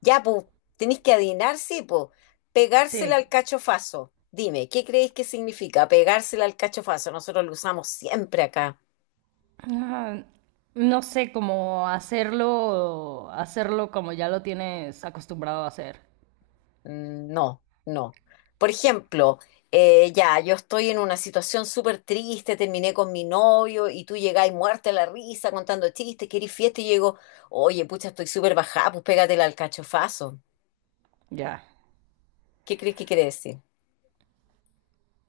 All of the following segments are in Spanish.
Ya, pues, tenéis que adivinar, sí, pues. Pegársela Sí. al cachofazo. Dime, ¿qué creéis que significa pegársela al cachofazo? Nosotros lo usamos siempre acá. Ah, no sé cómo hacerlo como ya lo tienes acostumbrado a hacer. Mm, no, no. Por ejemplo, ya, yo estoy en una situación súper triste, terminé con mi novio y tú llegáis muerta a la risa contando chistes, querís fiesta y llego, oye, pucha, estoy súper bajada, pues pégatela al cachofazo. Ya. ¿Qué crees que quiere decir?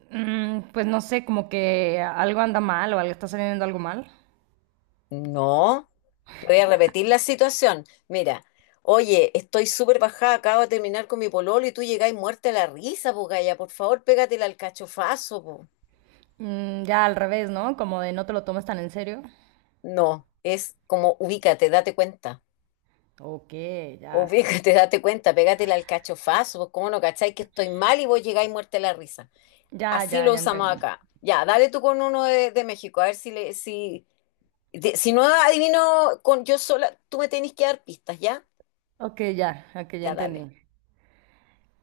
Pues no sé, como que algo anda mal o algo está saliendo algo mal. No, te voy a repetir la situación. Mira, oye, estoy súper bajada, acabo de terminar con mi pololo y tú llegáis muerta a la risa, pues Gaya, por favor, pégatela al cachofazo, po. Mm, ya al revés, ¿no? Como de no te lo tomes tan en serio. No, es como ubícate, date cuenta. Ok, ya. Ubícate, date cuenta, pégatela al cachofazo, pues cómo no cacháis que estoy mal y vos llegáis muerta a la risa. Ya, Así ya, lo ya usamos entendí. acá. Ya, dale tú con uno de México, a ver si le, si, si no adivino con yo sola, tú me tenés que dar pistas, ¿ya? Ok, ya, ok, ya Ya, entendí. dale,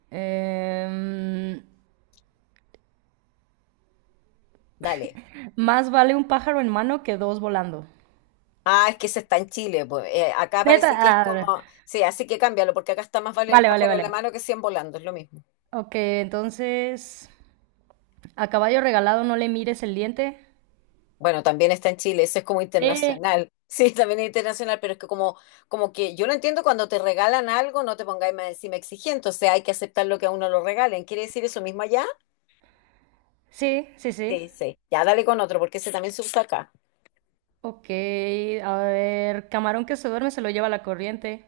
Em, dale. Más vale un pájaro en mano que dos volando. Ah, es que ese está en Chile, pues. Acá Neta, parece que es ah, como, sí, así que cámbialo, porque acá está más vale el vale, vale, pájaro en la vale. mano que 100 volando, es lo mismo. Ok, entonces. A caballo regalado no le mires el diente. Bueno, también está en Chile, eso es como Sí. internacional. Sí, también es internacional, pero es que como, como que yo lo entiendo cuando te regalan algo, no te pongáis más encima exigente, o sea, hay que aceptar lo que a uno lo regalen. ¿Quiere decir eso mismo allá? Sí, sí, sí. Sí, sí. Ya dale con otro, porque ese también se usa acá. Ok, a ver, camarón que se duerme se lo lleva la corriente.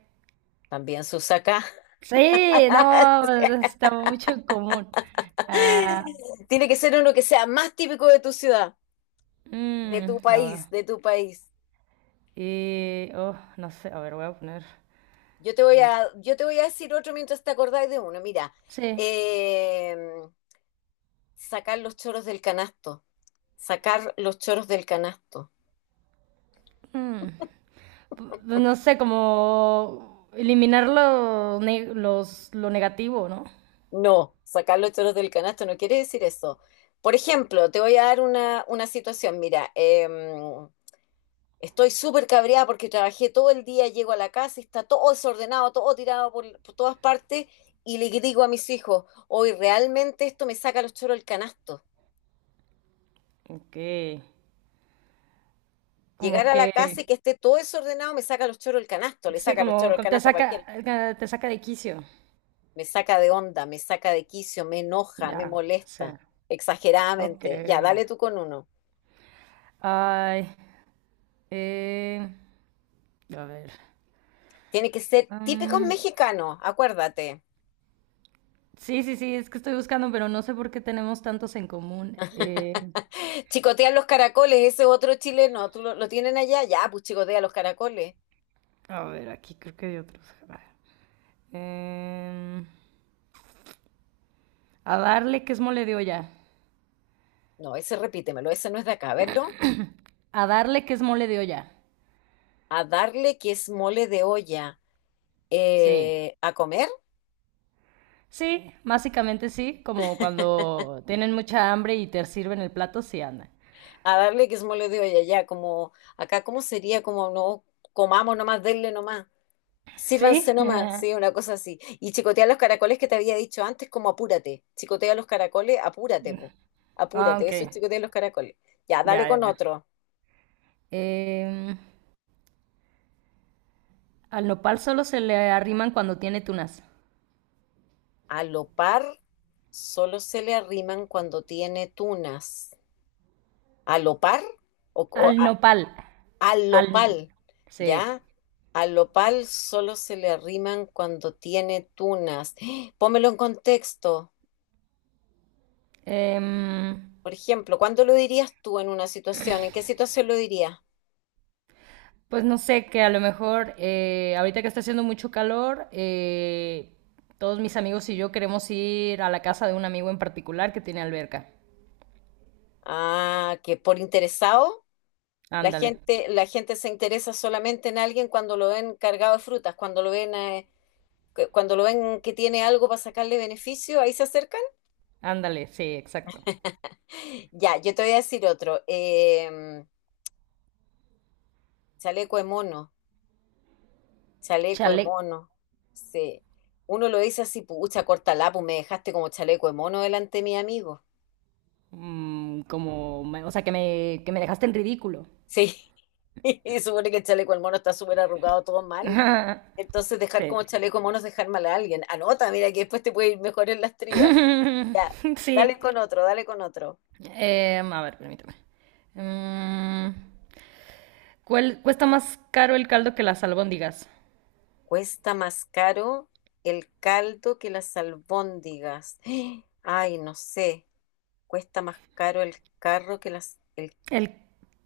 También se usa acá. Sí, no, está mucho en común. Ah, Tiene que ser uno que sea más típico de tu ciudad, de tu mm, a ver. país, de tu país. Y, oh, no sé, a ver, voy a poner más. Yo te voy a decir otro mientras te acordáis de uno. Mira, Sí. eh, sacar los choros del canasto. Sacar los choros del canasto. mm, pues no sé, como eliminar los, lo negativo, ¿no? No, sacar los choros del canasto no quiere decir eso. Por ejemplo, te voy a dar una situación. Mira, estoy súper cabreada porque trabajé todo el día, llego a la casa y está todo desordenado, todo tirado por todas partes y le digo a mis hijos, hoy realmente esto me saca los choros del canasto. Ok, Llegar como... a la casa y que... que esté todo desordenado me saca los choros del canasto, le Sí, saca los choros como del como canasto a cualquiera. Te saca de quicio. Me saca de onda, me saca de quicio, me enoja, me Ya, sí. molesta, Ok. exageradamente. Ya, dale tú con uno. Ay, eh, a ver. Tiene que ser típicos Mm, mexicanos, acuérdate. sí, sí, sí, es que estoy buscando, pero no sé por qué tenemos tantos en común. Chicotean los caracoles, ese otro chileno, ¿tú lo tienen allá? Ya, pues chicotea los caracoles. A ver, aquí creo que hay otros. A ver. Em, a darle que es mole de olla. No, ese repítemelo, ese no es de acá, ¿verlo? A darle que es mole de olla. A darle que es mole de olla. Sí. A comer, Sí, básicamente sí, como cuando tienen mucha hambre y te sirven el plato, sí anda. a darle que se me de hoy ya como acá, ¿cómo sería? Como no comamos nomás, denle nomás, ¿Sí? sírvanse nomás, sí, una cosa así. Y chicotea los caracoles que te había dicho antes, como apúrate, chicotea los caracoles, apúrate, po. Ah, Apúrate, ok. eso es chicotea los caracoles. Ya, dale Ya, ya, con ya. otro. Em, Al nopal solo se le arriman cuando tiene tunas. A lo par solo se le arriman cuando tiene tunas. ¿A lo par? O Al nopal. al Al... lopal, Sí. ¿ya? Al lopal solo se le arriman cuando tiene tunas. ¡Ah! Pómelo en contexto. Em, Por ejemplo, ¿cuándo lo dirías tú en una situación? ¿En qué situación lo dirías? pues no sé, que a lo mejor ahorita que está haciendo mucho calor, todos mis amigos y yo queremos ir a la casa de un amigo en particular que tiene alberca. Ah, que por interesado, Ándale, la gente se interesa solamente en alguien cuando lo ven cargado de frutas, cuando lo ven, cuando lo ven que tiene algo para sacarle beneficio, ahí se acercan. ándale, sí, exacto. Ya, yo te voy a decir otro. Chaleco de mono. Chaleco de Chale. mono. Sí. Uno lo dice así, pucha, corta pues me dejaste como chaleco de mono delante de mi amigo. Mm, como, o sea, que me dejaste en ridículo. Sí. Y supone que el chaleco de mono está súper arrugado, todo mal. Entonces, dejar Sí. como chaleco de mono es dejar mal a alguien. Anota, mira, que después te puede ir mejor en las trías. Ya. Sí. Dale con otro, dale con otro. A ver, permíteme. Mm, ¿Cuál cuesta más caro el caldo que las albóndigas? ¿Cuesta más caro el caldo que las albóndigas? Ay, no sé. Cuesta más caro el carro que las, el El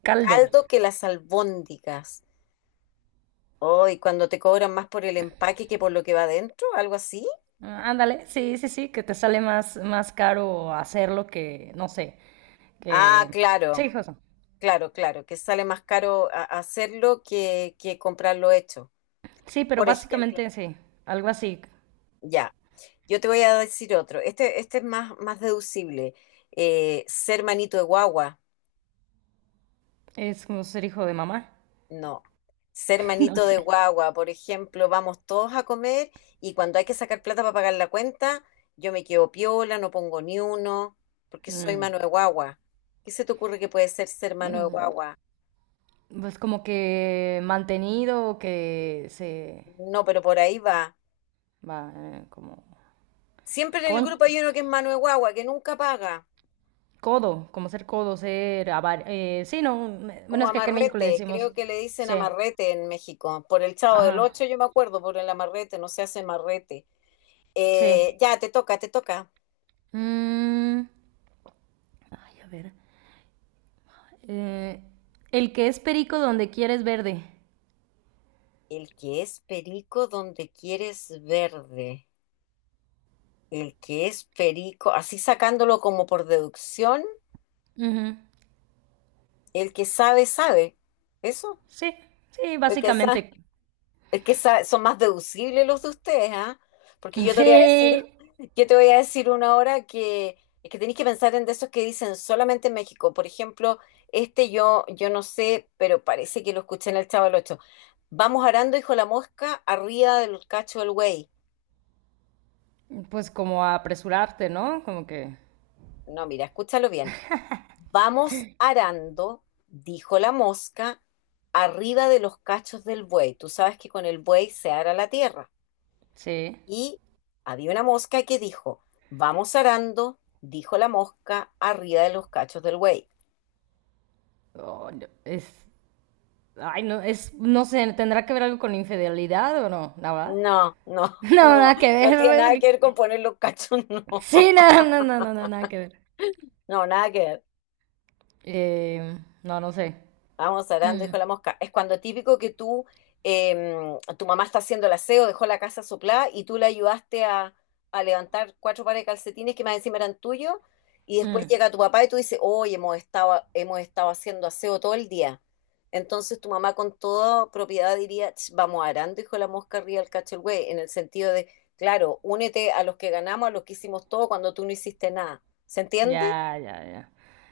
caldo. caldo que las albóndigas. Oh, y cuando te cobran más por el empaque que por lo que va adentro, algo así. Ah, ándale, sí, sí, sí, que te sale más, más caro hacerlo que, no sé, Ah, que... Sí, claro, hijo. claro, claro, que sale más caro hacerlo que comprarlo hecho. Sí, pero Por ejemplo, básicamente sí, algo así. ya, yo te voy a decir otro. Este es más, más deducible. Ser manito de guagua. Es como ser hijo de mamá. No. Ser No manito sé. de guagua, por ejemplo, vamos todos a comer y cuando hay que sacar plata para pagar la cuenta, yo me quedo piola, no pongo ni uno, porque soy Mm, mano de guagua. ¿Qué se te ocurre que puede ser ser mano de mm, guagua? Pues como que mantenido, que se No, pero por ahí va. va como... Siempre en el Con... grupo hay uno que es mano de guagua, que nunca paga, Codo, como ser codo, ser sí, no, me- bueno, como es que acá en México le amarrete, decimos, creo que le dicen sí, amarrete en México. Por el Chavo del ajá, Ocho yo me acuerdo, por el amarrete, no se hace amarrete. Sí. Ya, te toca, te toca. Mm, Ay, a ver, eh, el que es perico donde quieres verde. El que es perico donde quieres verde. El que es perico, así sacándolo como por deducción, Ujú, el que sabe, sabe. ¿Eso? sí, sí, El que sabe, básicamente, el que sabe, son más deducibles los de ustedes, ¿ah? Porque yo te voy a sí, decir, yo te voy a decir una hora que es que tenéis que pensar en de esos que dicen solamente en México. Por ejemplo, yo no sé, pero parece que lo escuché en el Chavo del Ocho. Vamos arando, hijo la mosca, arriba del cacho del güey. pues como apresurarte, ¿no? Como que, No, mira, escúchalo bien. Vamos arando, dijo la mosca, arriba de los cachos del buey. Tú sabes que con el buey se ara la tierra. sí. Y había una mosca que dijo, vamos arando, dijo la mosca, arriba de los cachos del buey. Oh, no, es, ay, no, es, no sé, ¿tendrá que ver algo con infidelidad o no? Nada, No, no, no, no, nada que no tiene nada que ver con ver, poner los cachos, no, sí, no, no, no, no, no, nada que ver. no, nada que ver. No, no sé. Vamos hablando, Mm, dijo la mosca. Es cuando típico que tú, tu mamá está haciendo el aseo, dejó la casa soplada y tú le ayudaste a levantar cuatro pares de calcetines que más encima eran tuyos y después mm, llega tu papá y tú dices, oye hemos estado haciendo aseo todo el día. Entonces tu mamá con toda propiedad diría, "Ch, vamos arando, dijo la mosca arriba del cacho el güey", en el sentido de, claro, únete a los que ganamos, a los que hicimos todo cuando tú no hiciste nada. ¿Se entiende? ya, ya, ya.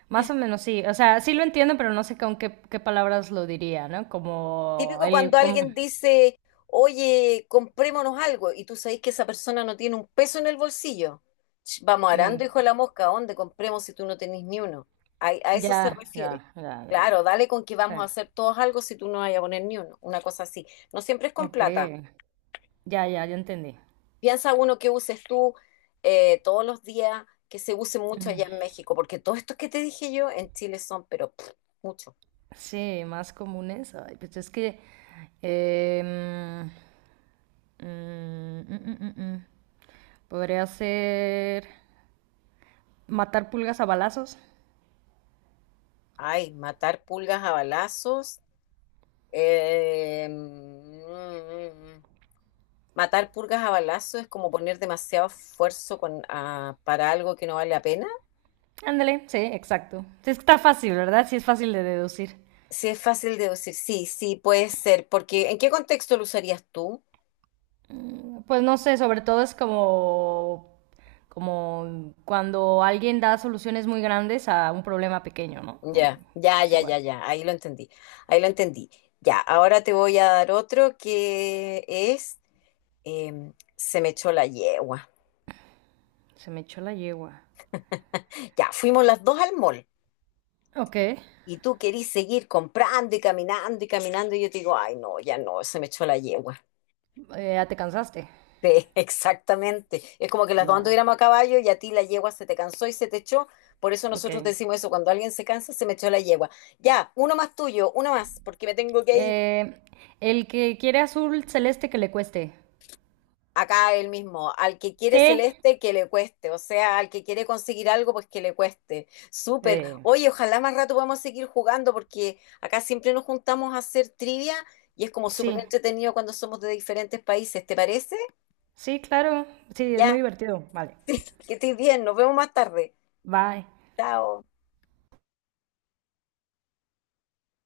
Más o menos sí. O sea, sí lo entiendo, pero no sé con qué, qué palabras lo diría, ¿no? Como Típico cuando el... Como, alguien dice, oye, comprémonos algo, y tú sabes que esa persona no tiene un peso en el bolsillo. Ch, vamos mm, arando, hijo de la mosca, ¿a dónde compremos si tú no tenés ni uno? A eso se ya, ya, refiere. ya, ya, ya. Claro, dale con que vamos a Eh, hacer todos algo si tú no vas a poner ni uno, una cosa así. No siempre es con ok. plata. Ya, ya, ya entendí. Piensa uno que uses tú todos los días, que se use mucho Mm, allá en México, porque todos estos que te dije yo en Chile son, pero pff, mucho. sí, más comunes. Ay, pues es que... em, mm, mm, mm, mm, mm. Podría ser matar pulgas a balazos. Ay, matar pulgas a balazos. Mm, matar purgas a balazo es como poner demasiado esfuerzo con, para algo que no vale la pena. Ándale, sí, exacto. Sí, está fácil, ¿verdad? Sí, es fácil de deducir. Sí, es fácil de decir, sí, sí, puede ser, porque ¿en qué contexto lo usarías tú? Pues no sé, sobre todo es como, como cuando alguien da soluciones muy grandes a un problema pequeño, ¿no? Ya, ya, Es ya, ya, igual. ya, ahí lo entendí, ahí lo entendí. Ya, ahora te voy a dar otro que es, se me echó la yegua. Se me echó la yegua. Ya, fuimos las dos al mall Ok. Y tú querís seguir comprando y caminando y caminando y yo te digo, ay, no, ya no, se me echó la yegua. Ya te cansaste. Sí, exactamente. Es como que las dos No. anduviéramos a caballo y a ti la yegua se te cansó y se te echó. Por eso Ok. nosotros decimos eso, cuando alguien se cansa, se me echó la yegua. Ya, uno más tuyo, uno más, porque me tengo que ir. Eh, el que quiere azul celeste que le cueste. Acá el mismo, al que quiere Sí. celeste, que le cueste. O sea, al que quiere conseguir algo, pues que le cueste. Súper. Eh, Oye, ojalá más rato podamos seguir jugando, porque acá siempre nos juntamos a hacer trivia y es como sí. súper entretenido cuando somos de diferentes países. ¿Te parece? Sí, claro. Sí, es muy Ya, divertido. Vale. que estés bien. Nos vemos más tarde. Bye. Chao.